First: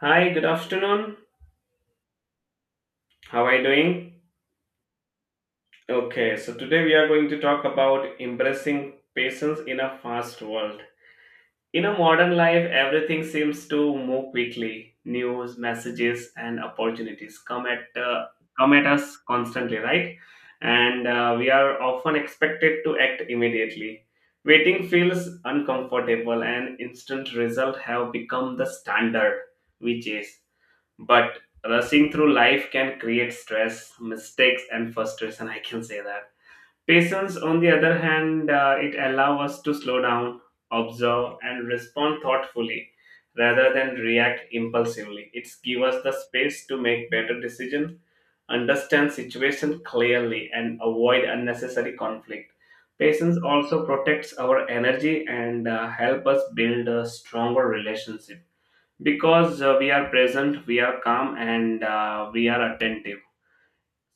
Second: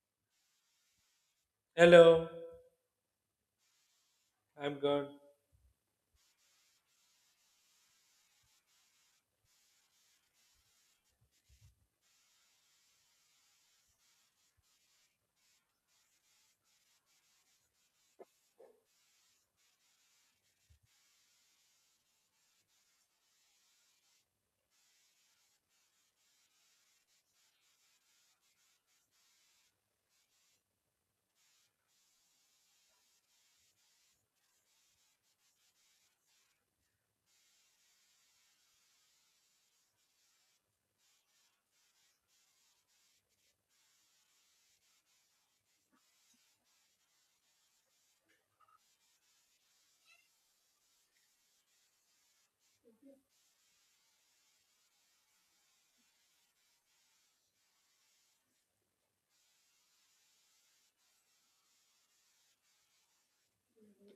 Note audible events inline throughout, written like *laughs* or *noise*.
Hi, good afternoon. Hello, How are you doing? I'm good. Okay, so today we are going to talk about impressing patients in a fast world. In a modern life, everything seems to move quickly. News, messages, and opportunities come at us constantly, right? And we are often expected to act immediately. Waiting feels uncomfortable, and instant results have become the standard we chase, but rushing through life can create stress, mistakes, and frustration, I can say that. Patience, on the other hand, it allows us to slow down, observe, and respond thoughtfully rather than react impulsively. It's give us the space to make better decisions, understand situation clearly, and avoid unnecessary conflict. Patience also protects our energy and help us build a stronger relationship, because we are present, we are calm, and we are attentive.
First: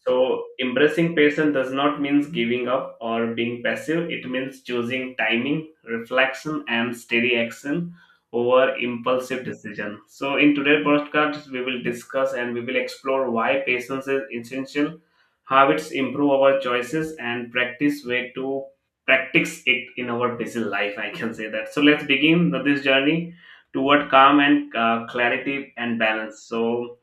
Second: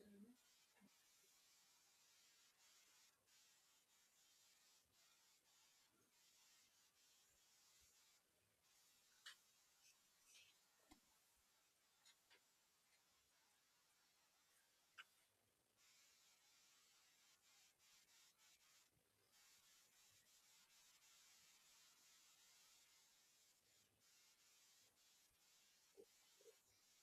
So, embracing patience does not mean giving up or being passive. It means choosing timing, reflection, and steady action over impulsive decision. So, in today's podcast, we will discuss and we will explore why patience is essential, how it's improve our choices, and practice way to practice it in our busy life. I can say that. So, let's begin this journey toward calm and clarity and balance. So,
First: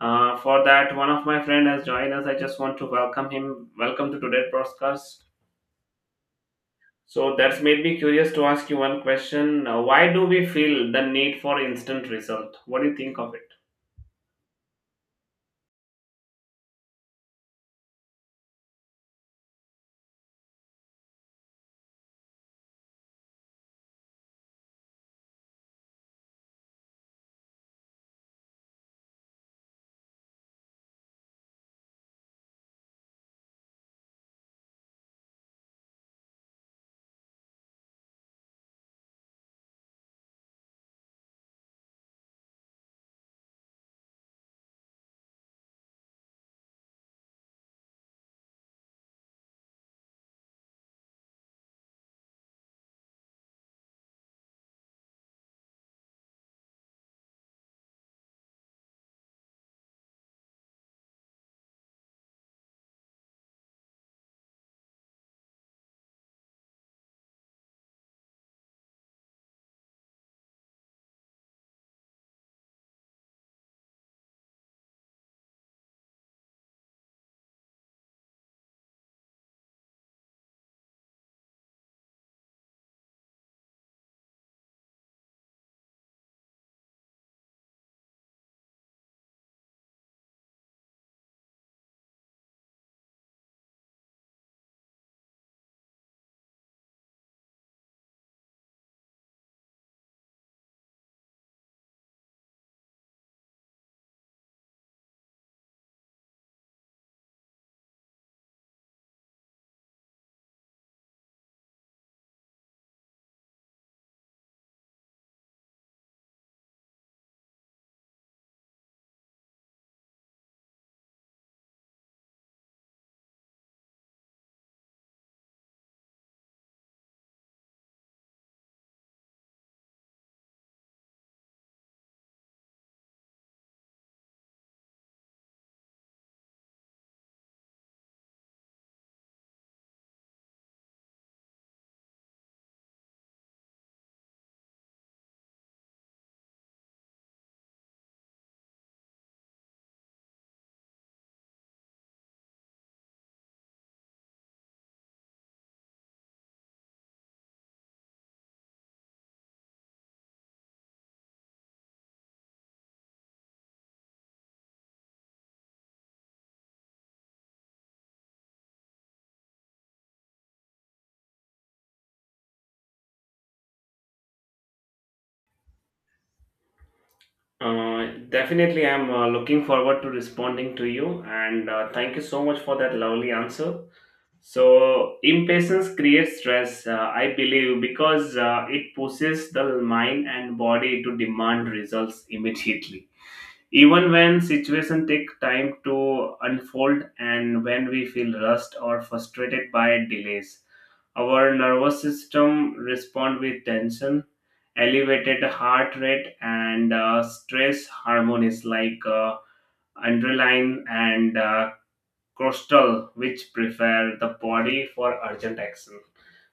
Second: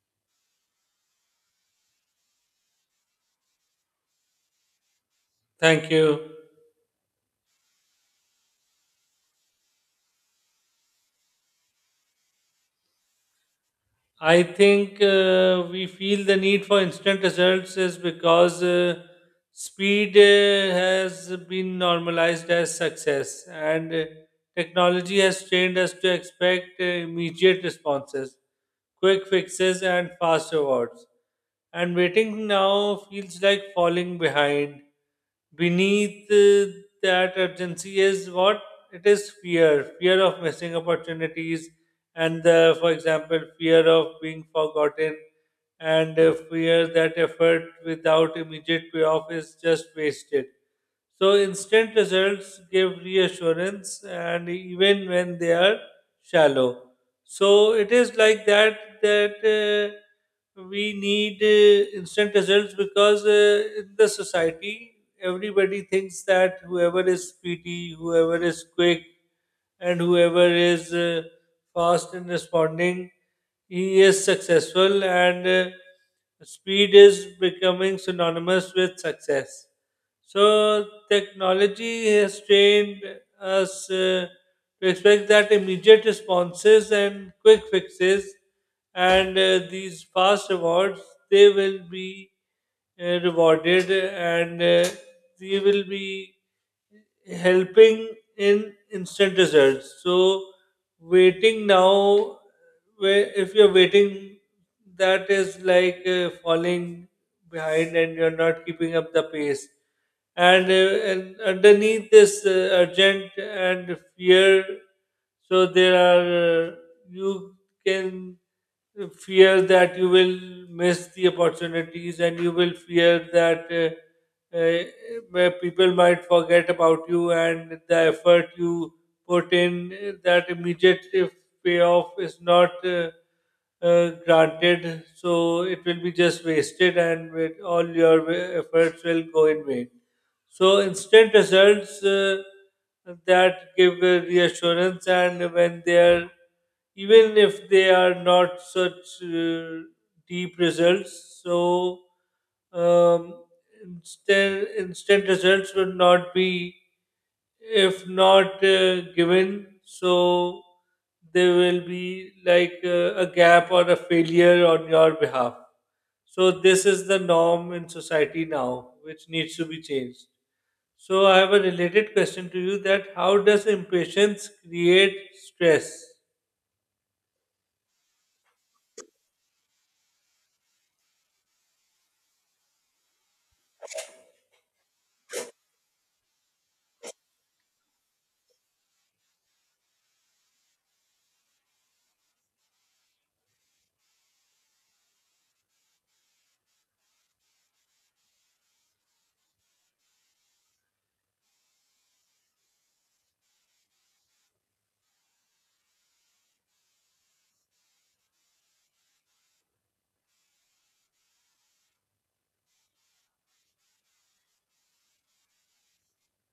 for that, one of my friend has joined us. I just want to welcome him. Welcome to today's podcast. Thank you. So that's made me curious to ask you one question. Why do we feel the need for instant result? What do you think of it? I think we feel the need for instant results is because speed has been normalized as success, and technology has trained us to expect immediate responses, quick fixes, and fast rewards. And waiting now feels like falling behind. Beneath that urgency is what it is fear, fear of missing opportunities, and the, for example, fear of being forgotten and fear that effort without immediate payoff is just wasted. So instant results give reassurance and even when they are shallow. So it is like that we need instant results because in the society everybody thinks that whoever is speedy, whoever is quick, and whoever is fast in responding, he is successful, and speed is becoming synonymous with success. So technology has trained us to expect that immediate responses and quick fixes, and these fast rewards they will be rewarded, and they will be helping in instant results. So waiting now, where if you're waiting, that is like falling behind and you're not keeping up the pace. And underneath this urgent and fear, so there are you can fear that you will miss the opportunities and you will fear that. Uh, where people might forget about you and the effort you put in, that immediate payoff is not granted. So it will be just wasted and with all your efforts will go in vain. So instant results that give a reassurance, and when they are, even if they are not such deep results, so um, instant results would not be, if not given, so there will be like a gap or a failure on your behalf. So this is the norm in society now, which needs to be changed. So I have a related question to you that how does impatience create stress? Definitely, I'm looking forward to responding to you, and thank you so much for that lovely answer. So, impatience creates stress, I believe, because it pushes the mind and body to demand results immediately, even when situations take time to unfold. And when we feel rushed or frustrated by delays, our nervous system respond with tension, elevated heart rate, and stress hormones like adrenaline and cortisol, which prepare the body for urgent action.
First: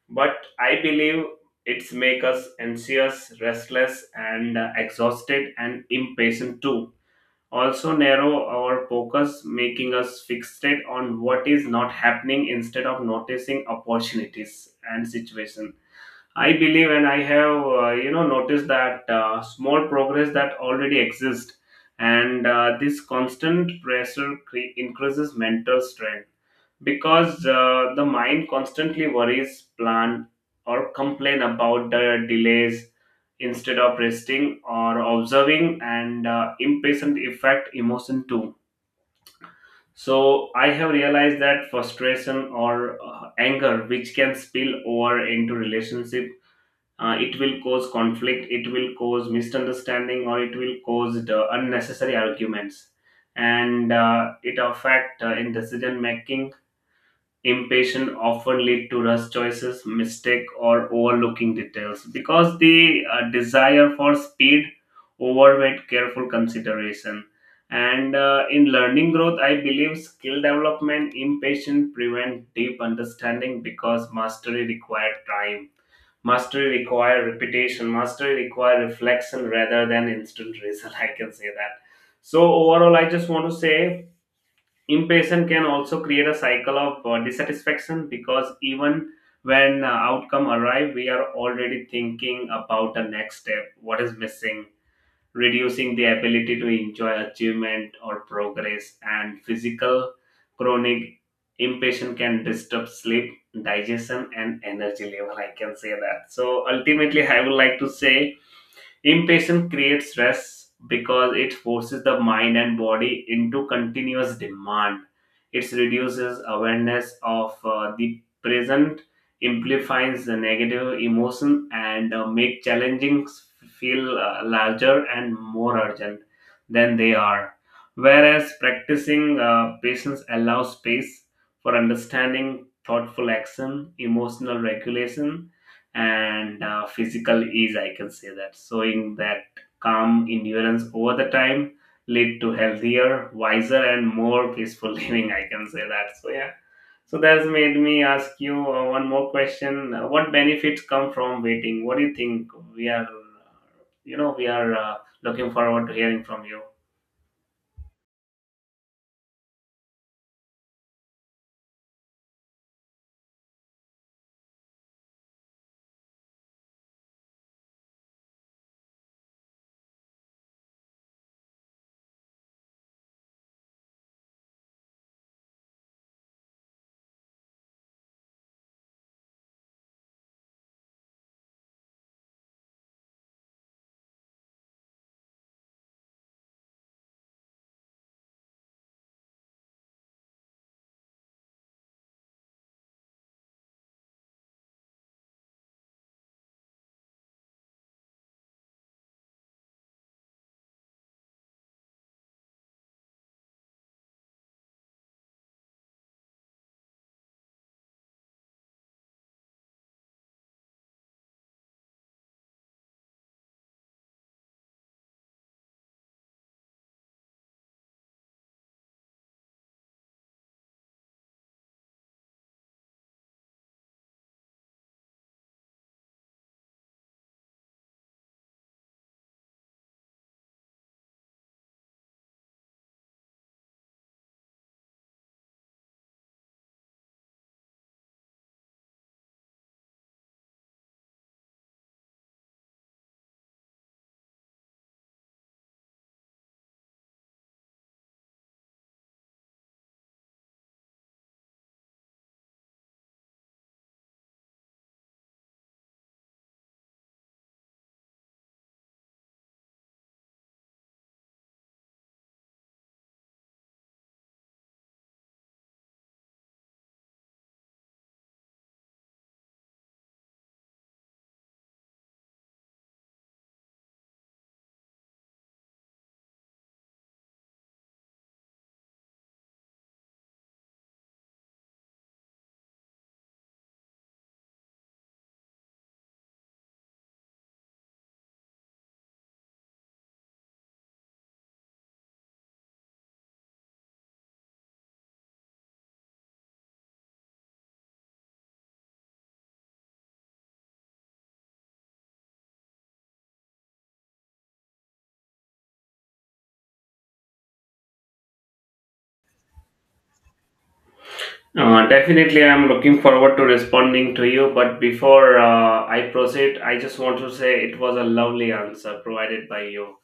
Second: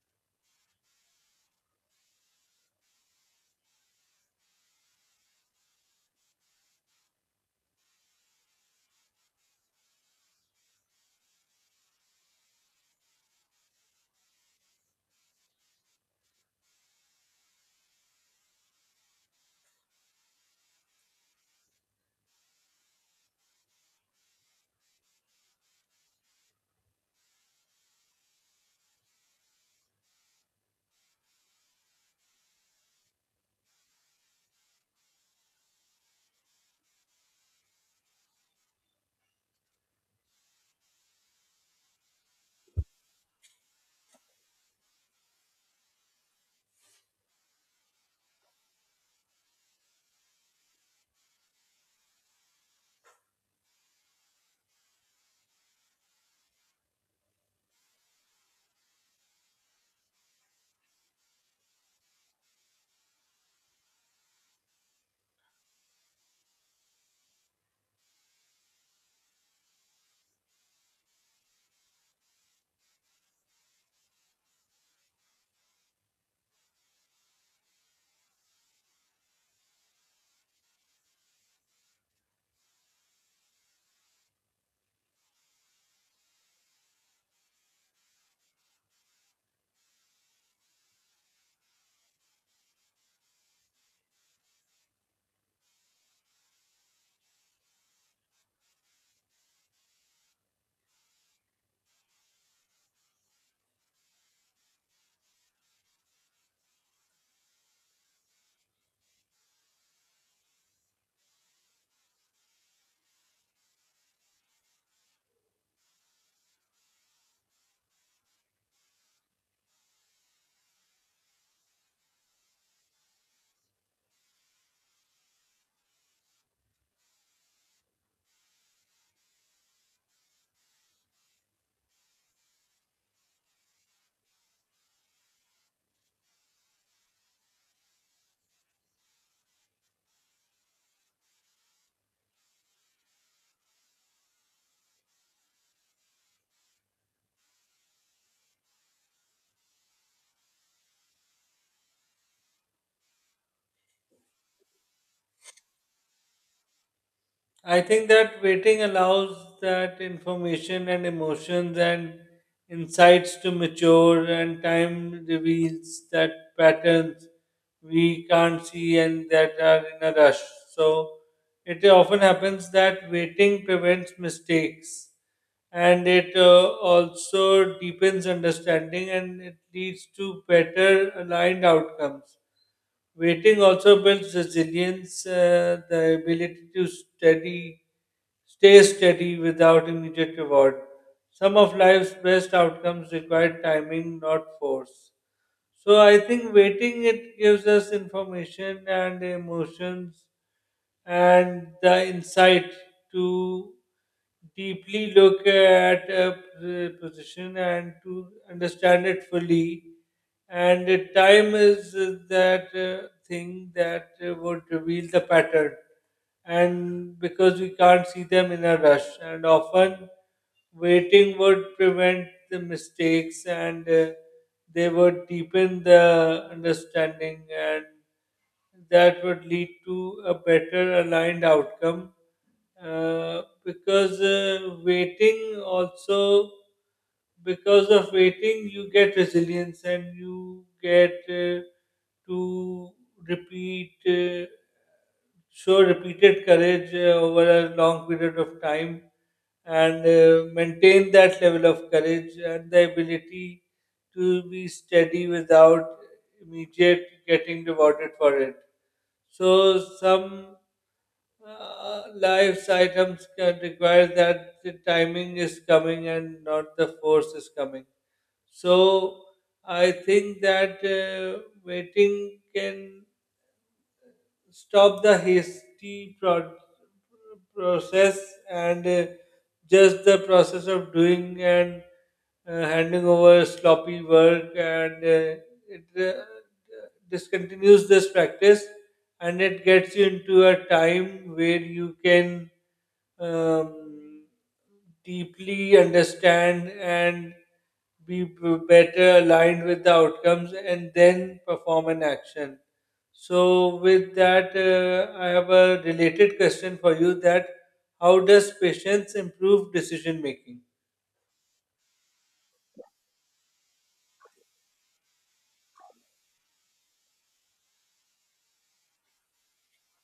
But I believe it's make us anxious, restless, and exhausted, and impatient too also narrow our focus, making us fixated on what is not happening instead of noticing opportunities and situation. I believe, and I have, noticed that small progress that already exists, and this constant pressure increases mental strain, because the mind constantly worries, plan, or complain about the delays instead of resting or observing. And impatient affect emotion too. So I have realized that frustration or anger, which can spill over into relationship, it will cause conflict, it will cause misunderstanding, or it will cause the unnecessary arguments, and it affect in decision making. Impatience often lead to rush choices, mistake, or overlooking details, because the desire for speed overweight careful consideration. And in learning growth, I believe skill development, impatience prevent deep understanding because mastery require time. Mastery require repetition. Mastery require reflection rather than instant result. *laughs* I can say that. So overall, I just want to say impatience can also create a cycle of dissatisfaction, because even when outcome arrive, we are already thinking about the next step, what is missing, reducing the ability to enjoy achievement or progress. And physical, chronic impatience can disturb sleep, digestion, and energy level, I can say that. So ultimately, I would like to say impatience creates stress because it forces the mind and body into continuous demand. It reduces awareness of the present, amplifies the negative emotion, and make challenging feel larger and more urgent than they are. Whereas practicing patience allows space for understanding, thoughtful action, emotional regulation, and physical ease, I can say that, showing that calm endurance over the time lead to healthier, wiser, and more peaceful *laughs* living, I can say that. So yeah, so that's made me ask you one more question. What benefits come from waiting? What do you think? We are you know we are uh, looking forward to hearing from you. I think that waiting allows that information and emotions and insights to mature, and time reveals that patterns we can't see and that are in a rush. So it often happens that waiting prevents mistakes and it also deepens understanding and it leads to better aligned outcomes. Waiting also builds resilience, the ability to steady, stay steady without immediate reward. Some of life's best outcomes require timing, not force. So I think waiting it gives us information and emotions and the insight to deeply look at a position and to understand it fully. And time is that thing that would reveal the pattern and because we can't see them in a rush and often waiting would prevent the mistakes and they would deepen the understanding and that would lead to a better aligned outcome because waiting also, because of waiting you get resilience and you get to repeat show repeated courage over a long period of time and maintain that level of courage and the ability to be steady without immediate getting rewarded for it. So some life items can require that the timing is coming and not the force is coming. So I think that waiting can stop the hasty process and just the process of doing and handing over sloppy work and it uh, discontinues this practice and it gets you into a time where you can um, deeply understand and be better aligned with the outcomes and then perform an action. So, with that, I have a related question for you: that how does patience improve decision making? Definitely, I'm looking forward to responding to you. But before I proceed, I just want to say it was a lovely answer provided by you.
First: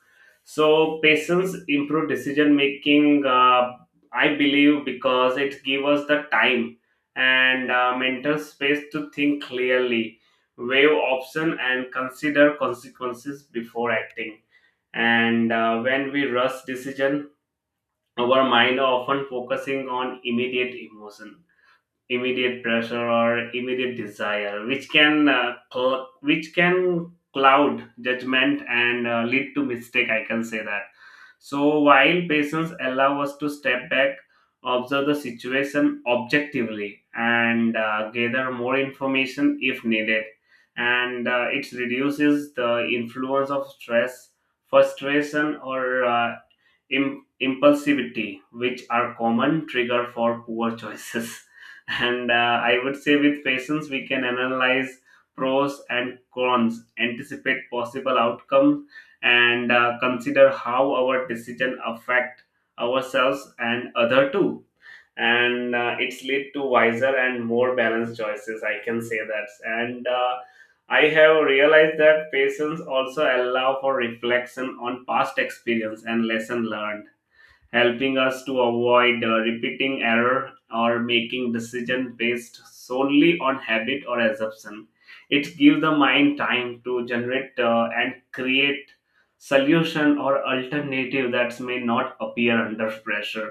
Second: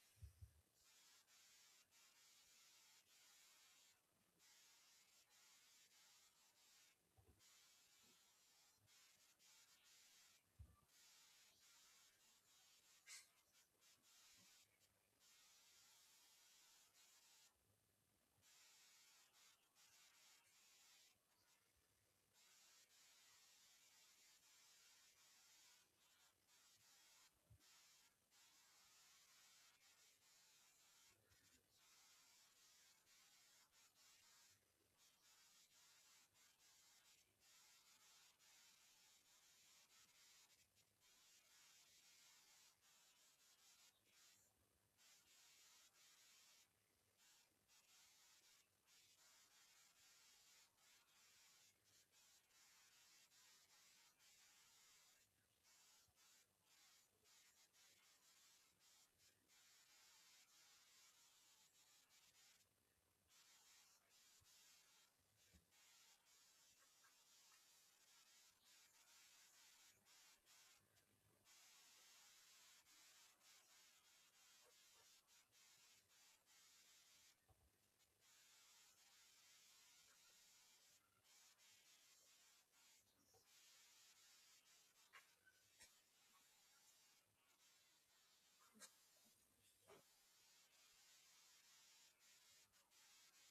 So, patience improve decision making. I believe because it gives us the time and mental space to think clearly, weigh option, and consider consequences before acting. And when we rush decision, our mind often focusing on immediate emotion, immediate pressure, or immediate desire, which can which can cloud judgment and lead to mistake, I can say that. So while patients allow us to step back, observe the situation objectively, and gather more information if needed. And it reduces the influence of stress, frustration, or impulsivity, which are common trigger for poor *laughs* choices. And I would say with patience we can analyze pros and cons, anticipate possible outcomes, and consider how our decision affect ourselves and other too. And it's lead to wiser and more balanced choices, I can say that. And I have realized that patience also allow for reflection on past experience and lesson learned, helping us to avoid repeating error or making decision based solely on habit or assumption. It gives the mind time to generate and create solution or alternative that may not appear under pressure.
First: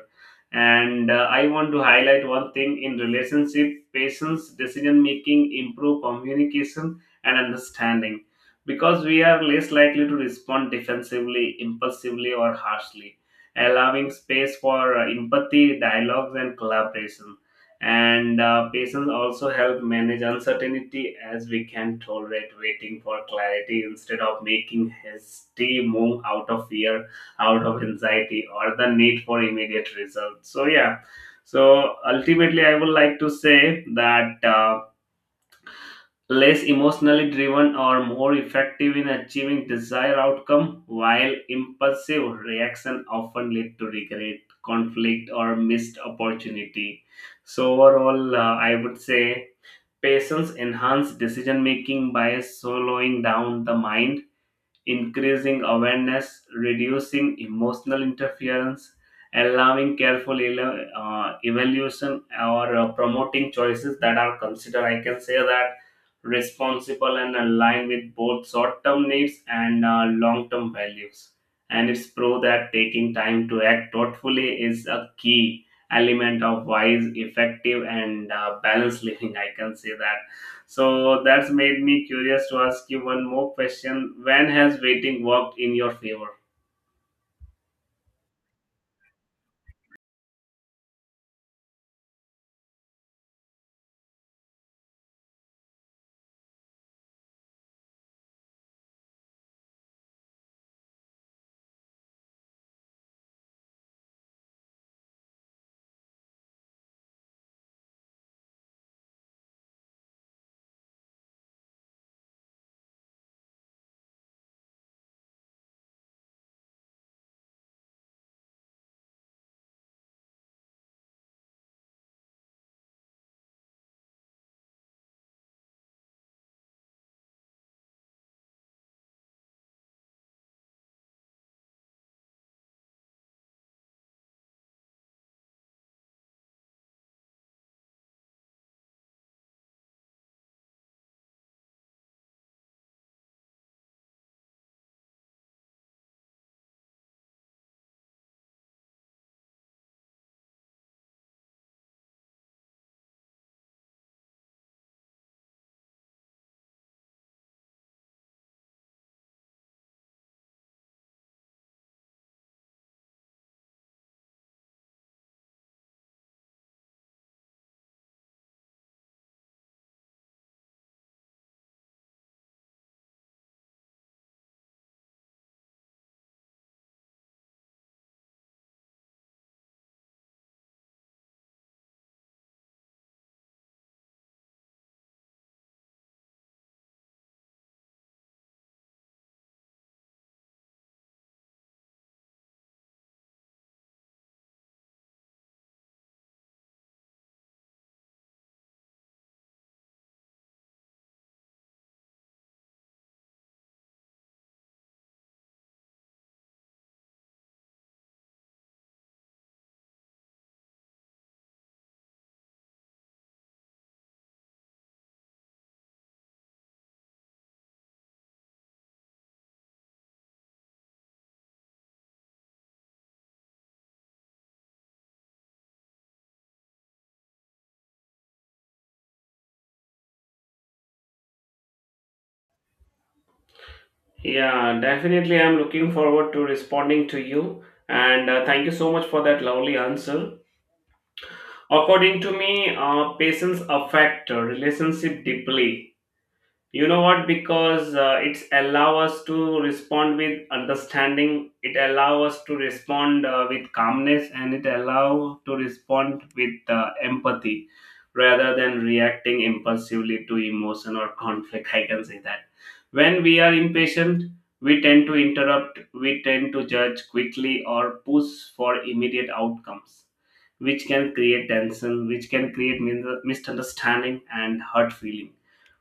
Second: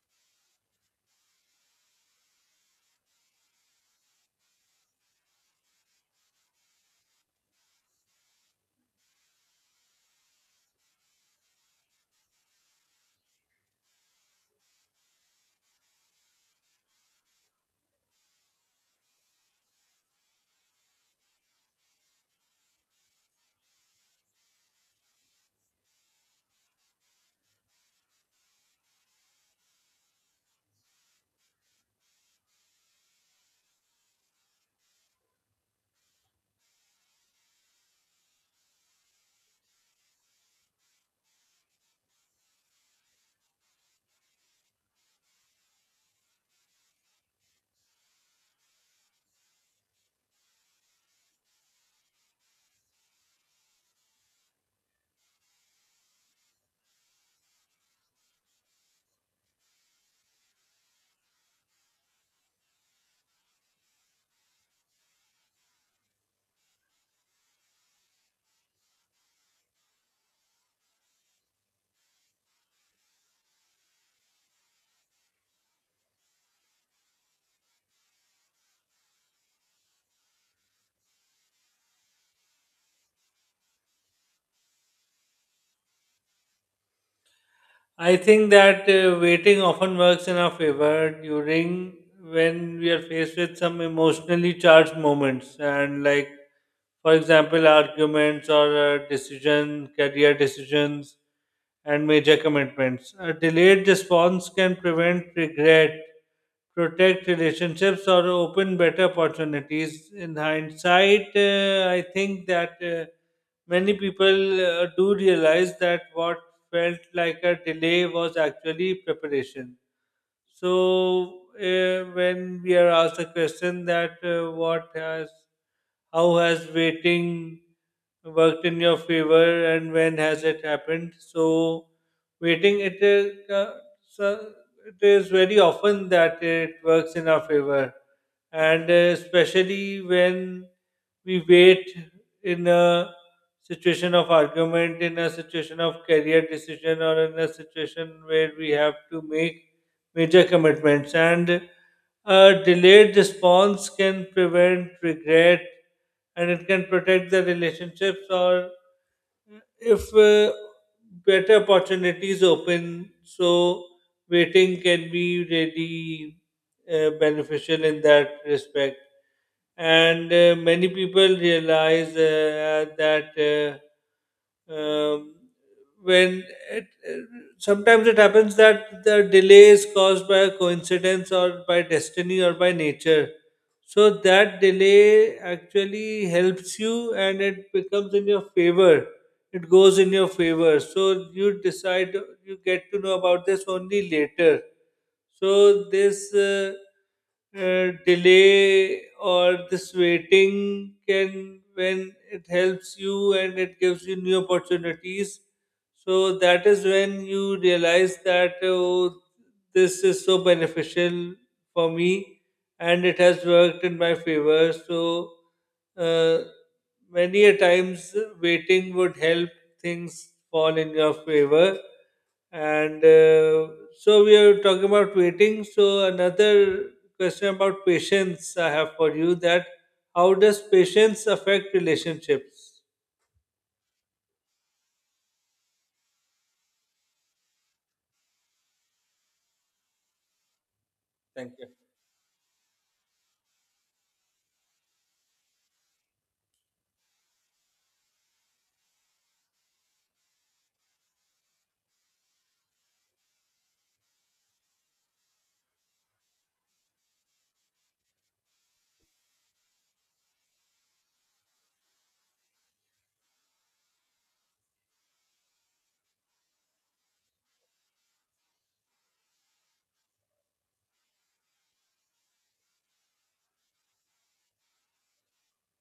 And I want to highlight one thing: in relationship, patience decision making improve communication and understanding, because we are less likely to respond defensively, impulsively, or harshly, allowing space for empathy, dialogues, and collaboration. And patience also help manage uncertainty, as we can tolerate waiting for clarity instead of making hasty move out of fear, out of anxiety, or the need for immediate results. So yeah, so ultimately, I would like to say that. Less emotionally driven or more effective in achieving desired outcome, while impulsive reaction often lead to regret, conflict, or missed opportunity. So overall, I would say patience enhance decision making by slowing down the mind, increasing awareness, reducing emotional interference, allowing careful evaluation, or promoting choices that are considered, I can say that, responsible, and aligned with both short-term needs and long-term values. And it's proved that taking time to act thoughtfully is a key element of wise, effective, and balanced living, I can say that. So that's made me curious to ask you one more question. When has waiting worked in your favor? I think that waiting often works in our favor during when we are faced with some emotionally charged moments and like for example arguments or decision career decisions and major commitments. A delayed response can prevent regret, protect relationships, or open better opportunities. In hindsight, I think that many people do realize that what felt like a delay was actually preparation. So, when we are asked a question that what has, how has waiting worked in your favor and when has it happened? So, waiting, it is, so it is very often that it works in our favor. And especially when we wait in a situation of argument, in a situation of career decision, or in a situation where we have to make major commitments, and a delayed response can prevent regret and it can protect the relationships or if better opportunities open. So waiting can be really beneficial in that respect and many people realize that uh, um, when it, it- sometimes it happens that the delay is caused by a coincidence or by destiny or by nature. So that delay actually helps you and it becomes in your favor, it goes in your favor. So you decide, you get to know about this only later. So this delay or this waiting can, when it helps you and it gives you new opportunities, so that is when you realize that, oh, this is so beneficial for me and it has worked in my favor. So uh, many a times waiting would help things fall in your favor and so we are talking about waiting. So another question about patience I have for you: that how does patience affect relationships? Yeah, definitely. I'm looking forward to responding to you. And thank you so much for that lovely answer. Thank you. According to me, patience affect relationship deeply. You know what? Because it's allow us to respond with understanding. It allow us to respond with calmness, and it allow to respond with empathy rather than reacting impulsively to emotion or conflict. *laughs* I can say that. When we are impatient, we tend to interrupt, we tend to judge quickly, or push for immediate outcomes, which can create tension, which can create misunderstanding and hurt feeling,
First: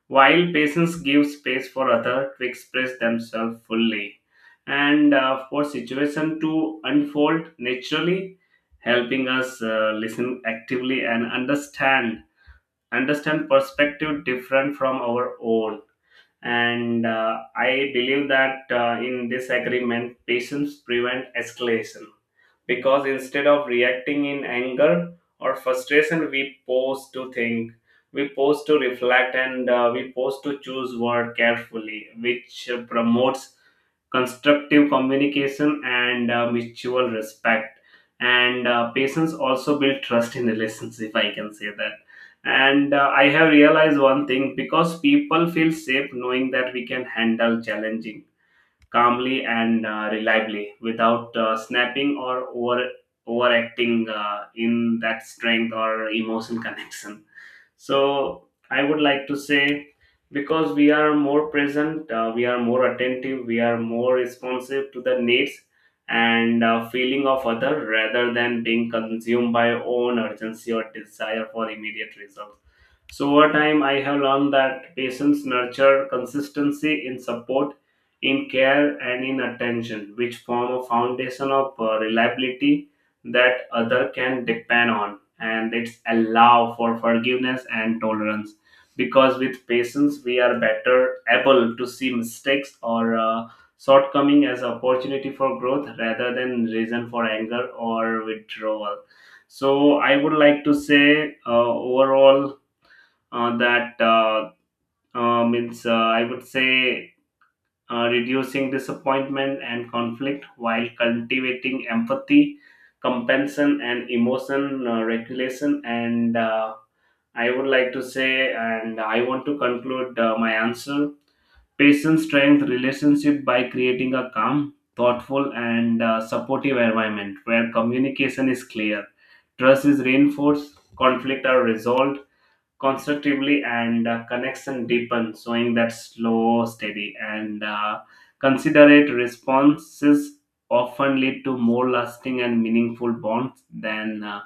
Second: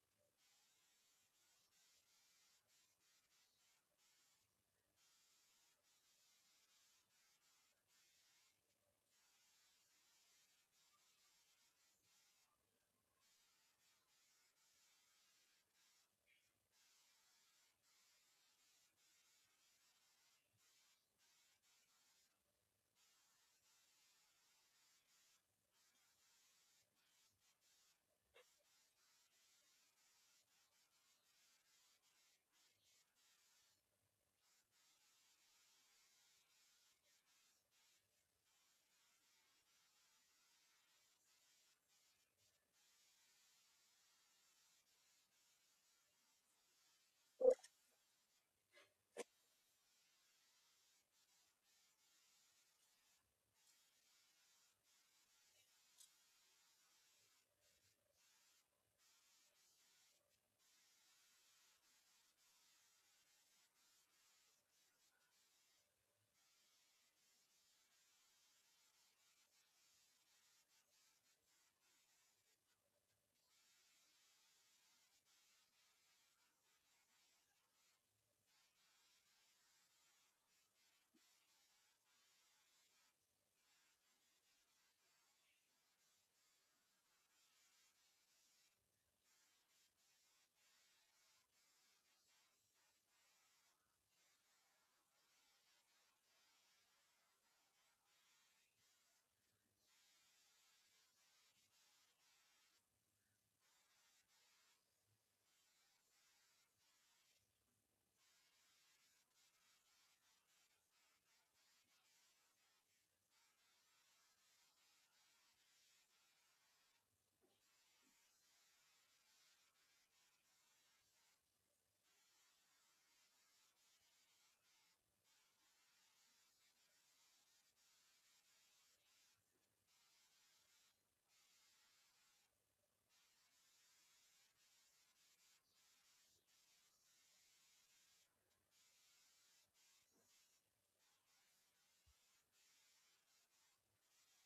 while patients give space for others to express themselves fully and for situation to unfold naturally, helping us listen actively and understand perspective different from our own. And I believe that in this agreement, patience prevent escalation, because instead of reacting in anger or frustration, we pause to think, we pause to reflect, and we pause to choose word carefully, which promotes constructive communication and mutual respect. And patience also build trust in relationship, I can say that. And I have realized one thing, because people feel safe knowing that we can handle challenging calmly and reliably without snapping or overacting in that strength or emotion connection. So I would like to say because we are more present, we are more attentive, we are more responsive to the needs and feeling of other rather than being consumed by own urgency or desire for immediate results. So over time, I have learned that patients nurture consistency in support, in care, and in attention, which form a foundation of reliability that other can depend on, and it's allow for forgiveness and tolerance. Because with patients, we are better able to see mistakes or shortcoming as opportunity for growth rather than reason for anger or withdrawal. So I would like to say overall that means I would say reducing disappointment and conflict while cultivating empathy, compassion, and emotion regulation. And I would like to say, and I want to conclude my answer: patient strength relationship by creating a calm. Thoughtful and supportive environment where communication is clear, trust is reinforced, conflict are resolved, constructively and connection deepen, showing that slow, steady, and considerate responses often lead to more lasting and meaningful bonds than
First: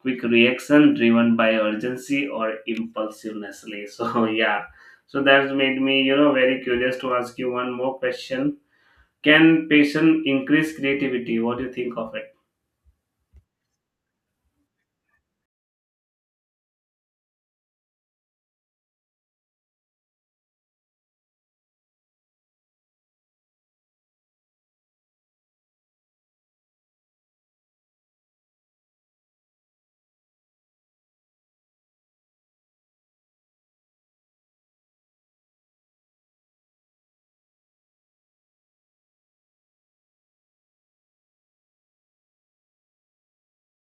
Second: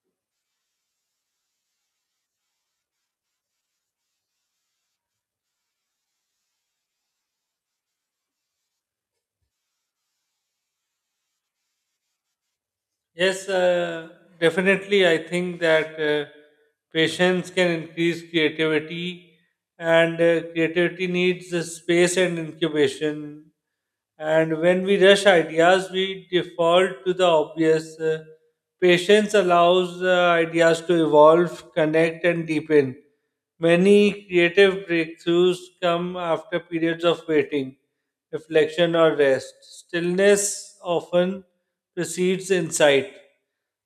quick reaction driven by urgency or impulsiveness. *laughs* So yeah, so that's made me very curious to ask you one more question. Can passion increase creativity? What do you think of it? Yes, definitely. I think that patience can increase creativity, and creativity needs a space and incubation. And when we rush ideas, we default to the obvious. Patience allows ideas to evolve, connect, and deepen. Many creative breakthroughs come after periods of waiting, reflection, or rest. Stillness often precedes insight.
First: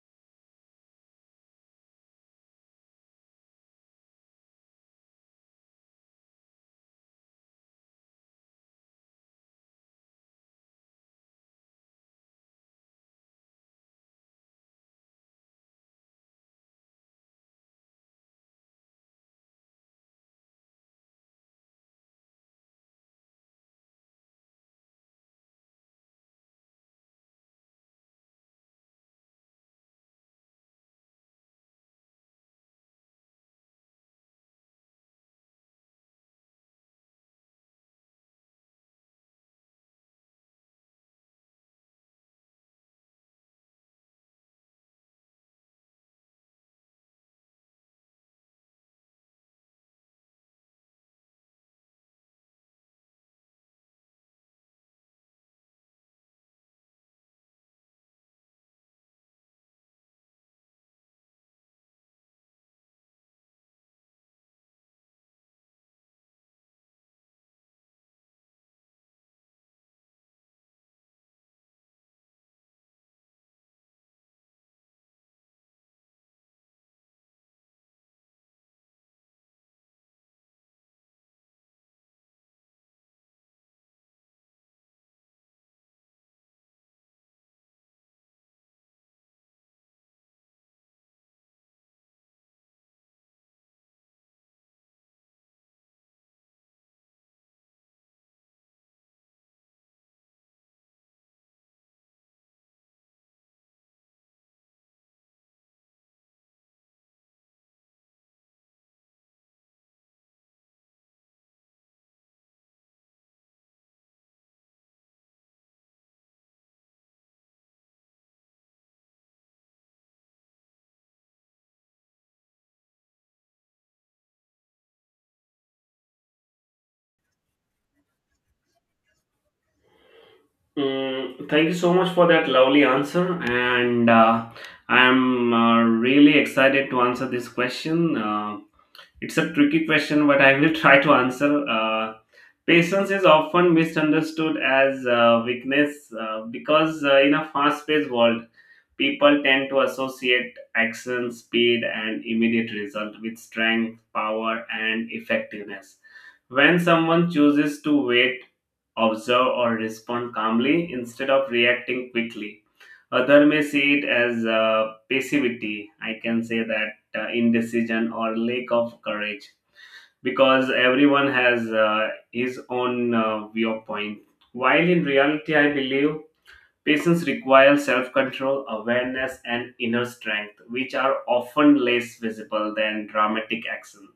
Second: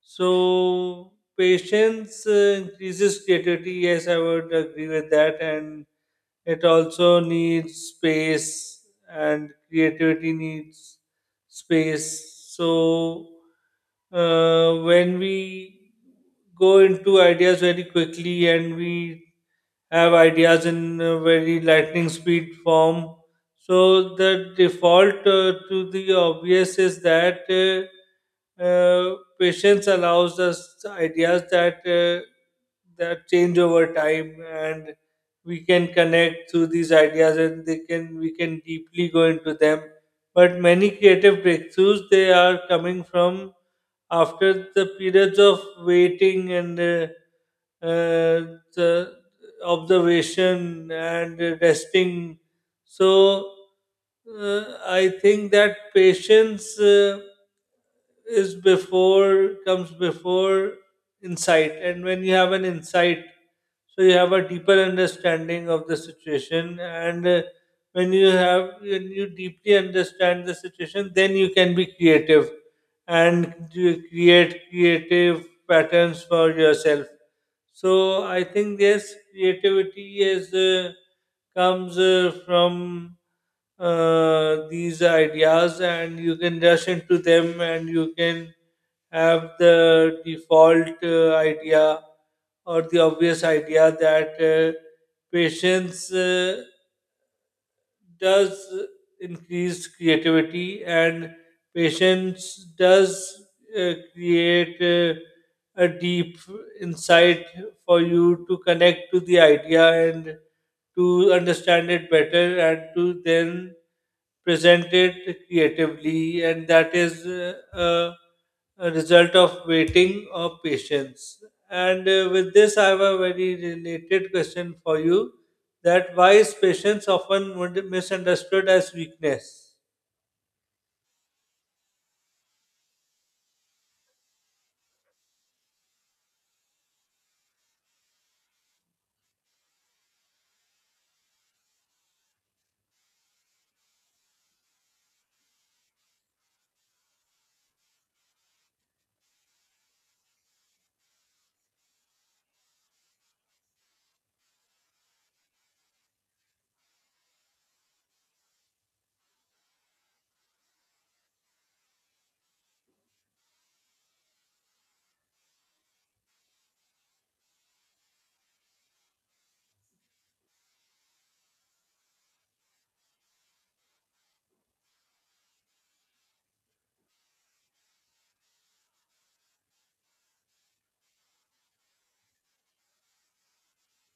So patience increases creativity. Yes, I would agree with that, and it also needs space, and creativity needs space. So when we go into ideas very quickly and we have ideas in a very lightning speed form. So the default to the obvious is that patience allows us ideas that that change over time, and we can connect through these ideas, and they can, we can deeply go into them. But many creative breakthroughs they are coming from after the periods of waiting and the observation and resting. So I think that patience is before, comes before insight. And when you have an insight, so you have a deeper understanding of the situation and when you have, when you deeply understand the situation, then you can be creative and you create creative patterns for yourself. So I think yes, creativity is comes from these ideas, and you can rush into them, and you can have the default idea or the obvious idea that patience does increase creativity and patience does create a deep insight for you to connect to the idea and to understand it better and to then present it creatively, and that is a result of waiting or patience. And with this, I have a very related question for you: that why is patience often misunderstood as weakness? Mm, thank you so much for that lovely answer, and I am really excited to answer this question. It's a tricky question, but I will *laughs* try to answer. Patience is often misunderstood as weakness because in a fast paced world, people tend to associate action, speed, and immediate result with strength, power, and effectiveness. When someone chooses to wait, observe, or respond calmly instead of reacting quickly, other may see it as passivity. I can say that indecision or lack of courage because everyone has his own viewpoint. While in reality, I believe patience requires self control, awareness, and inner strength, which are often less visible than dramatic action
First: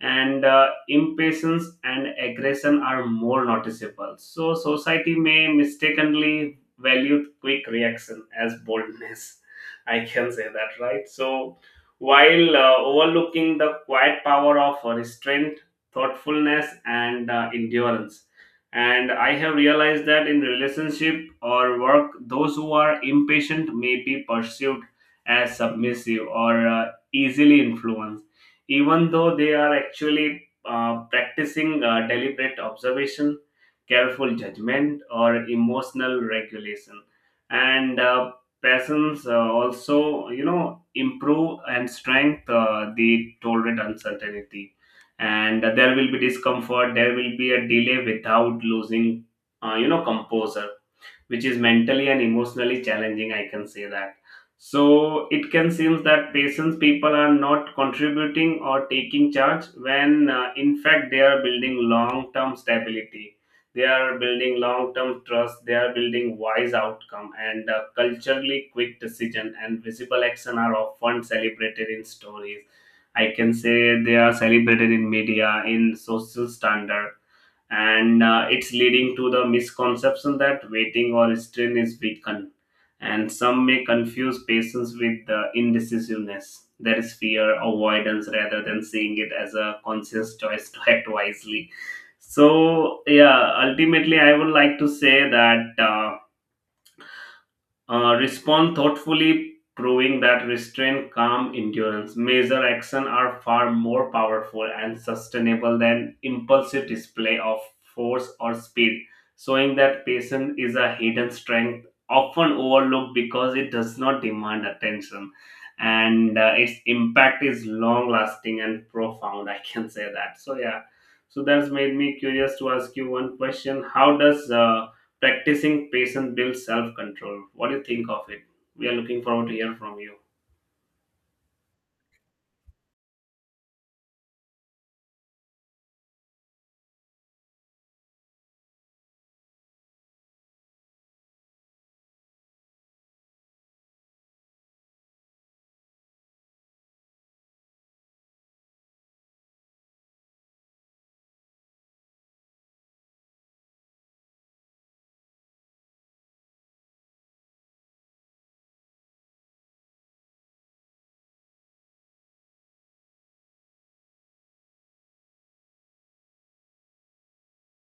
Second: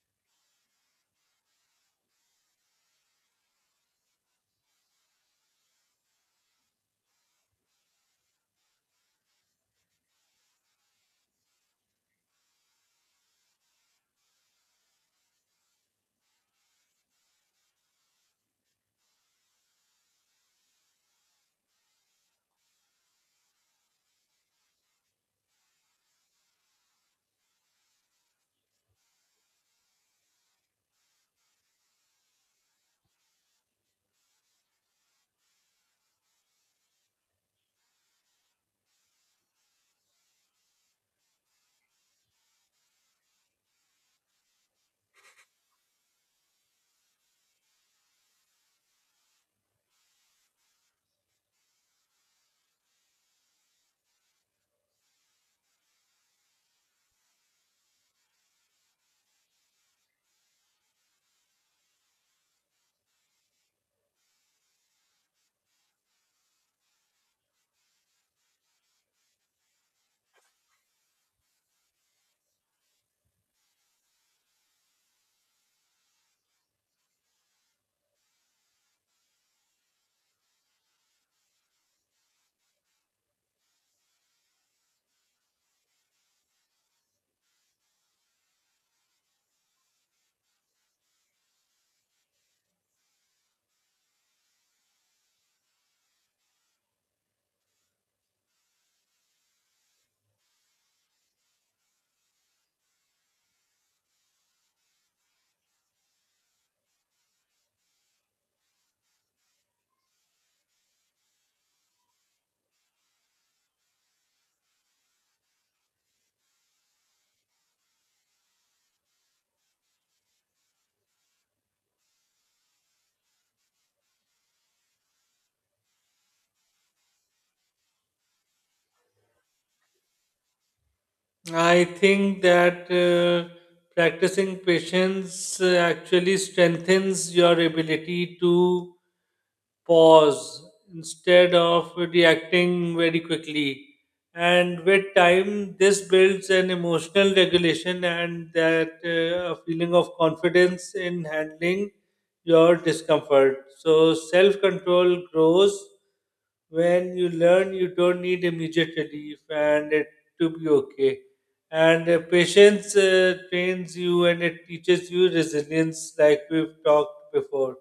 and impatience and aggression are more noticeable. So, society may mistakenly value quick reaction as boldness. *laughs* I can say that, right? So, while overlooking the quiet power of restraint, thoughtfulness, and endurance. And I have realized that in relationship or work, those who are impatient may be perceived as submissive or easily influenced even though they are actually practicing deliberate observation, careful judgment, or emotional regulation. And persons also, improve and strengthen the tolerant uncertainty. And there will be discomfort, there will be a delay without losing, composure which is mentally and emotionally challenging. I can say that. So it can seem that patients people are not contributing or taking charge when in fact they are building long term stability. They are building long term trust. They are building wise outcome, and culturally quick decision and visible action are often celebrated in stories. I can say they are celebrated in media, in social standard, and it's leading to the misconception that waiting or strain is weakened. And some may confuse patience with indecisiveness. There is fear avoidance rather than seeing it as a conscious choice to act wisely. So yeah, ultimately I would like to say that respond thoughtfully, proving that restraint, calm, endurance, measure action are far more powerful and sustainable than impulsive display of force or speed, showing that patience is a hidden strength often overlooked because it does not demand attention, and its impact is long lasting and profound. I can say that. So yeah, so that's made me curious to ask you one question. How does practicing patience builds self control? What do you think of it? We are looking forward to hear from you. I think that practicing patience actually strengthens your ability to pause instead of reacting very quickly. And with time, this builds an emotional regulation and that a feeling of confidence in handling your discomfort. So self control grows when you learn you don't need immediate relief and it to be okay and patience trains you and it teaches you resilience like we've talked before.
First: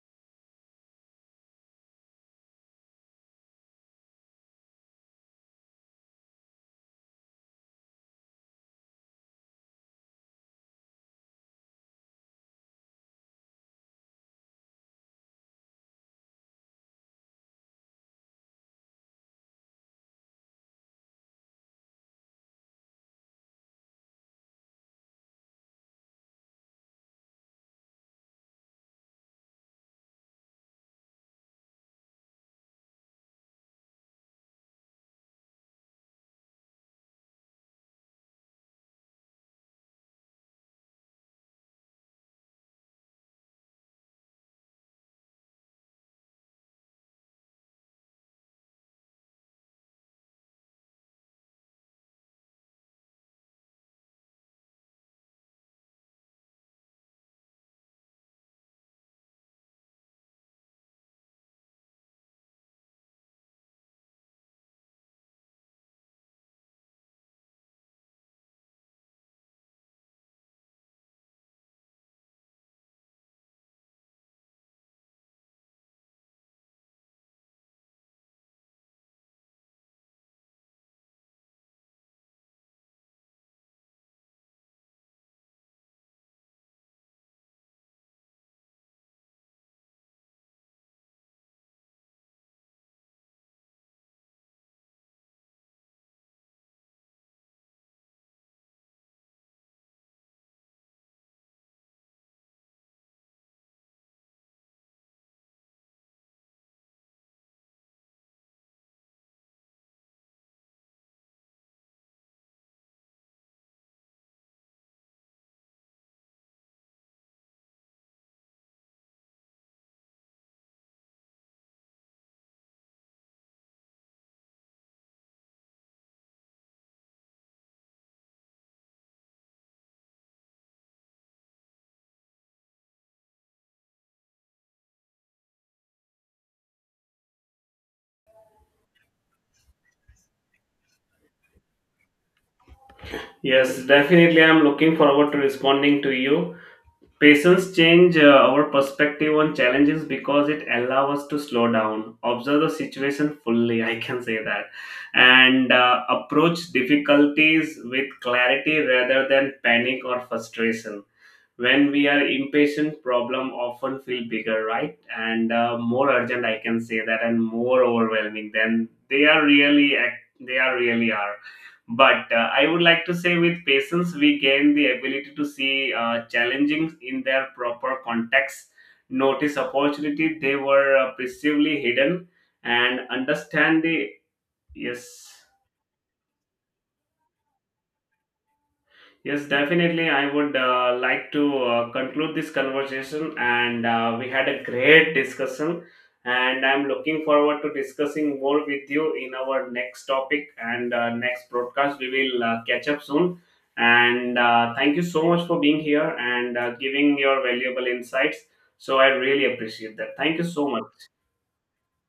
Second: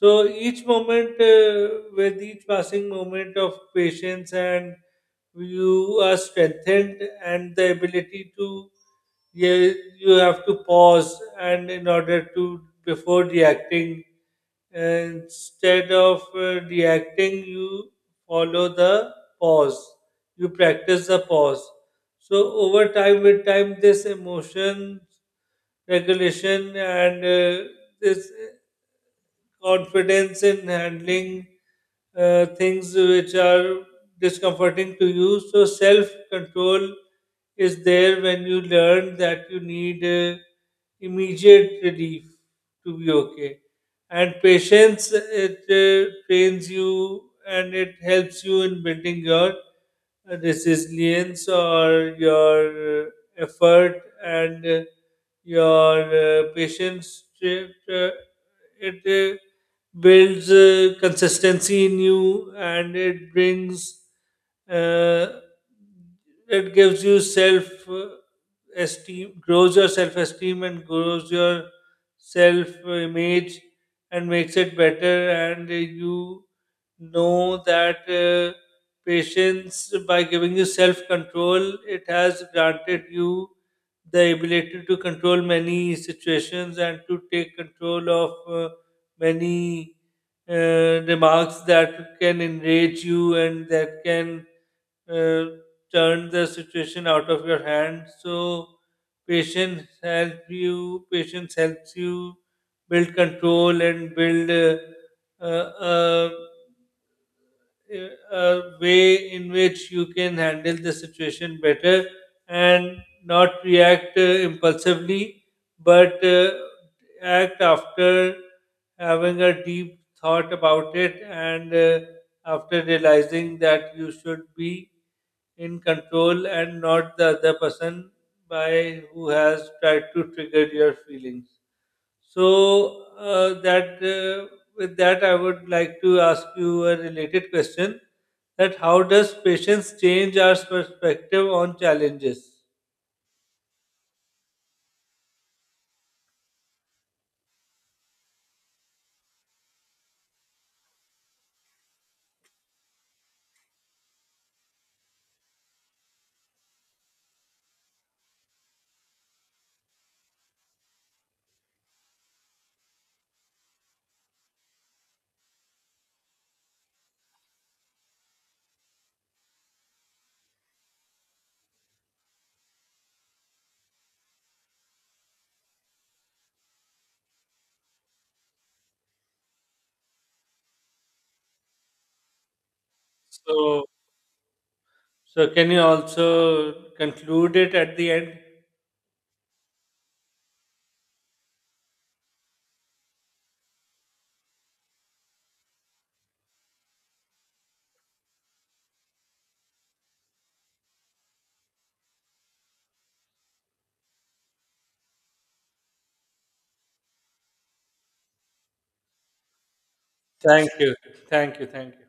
So each moment with each passing moment of patience and you are strengthened and the ability to, yeah, you have to pause and in order to before reacting, instead of reacting you follow the pause, you practice the pause. So over time, with time, this emotion regulation and this confidence in handling things which are discomforting to you. So, self control is there when you learn that you need immediate relief to be okay. And patience, it trains you and it helps you in building your resilience or your effort and your patience. It builds consistency in you and it brings uh, it gives you self esteem, grows your self esteem and grows your self image and makes it better and you know that patience, by giving you self control, it has granted you the ability to control many situations and to take control of many remarks that can enrage you and that can uh, turn the situation out of your hand. So patience help you. Patience helps you build control and build uh, uh, uh, uh, a way in which you can handle the situation better and not react impulsively, but act after having a deep thought about it and after realizing that you should be in control and not the other person by who has tried to trigger your feelings. So that with that, I would like to ask you a related question: that how does patience change our perspective on challenges? Yes, definitely. I'm looking forward to responding to you. Patience change our perspective on challenges because it allows us to slow down, observe the situation fully. I can say that, and approach difficulties with clarity rather than panic or frustration when we are impatient. Problem often feel bigger, right, and more urgent, I can say that, and more overwhelming than they are really they are really are. But I would like to say with patience we gain the ability to see challenging in their proper context, notice opportunity they were perceivably hidden, and understand So, the yes. so can you also conclude it at the end? Yes, definitely. I would like to conclude this conversation, and we had a great discussion. And I'm looking forward to discussing more with you in our next topic and next broadcast. We will catch up soon. And thank you so much for being here and giving your valuable insights. So I really appreciate that. Thank you so Thank you, much. thank you, thank you.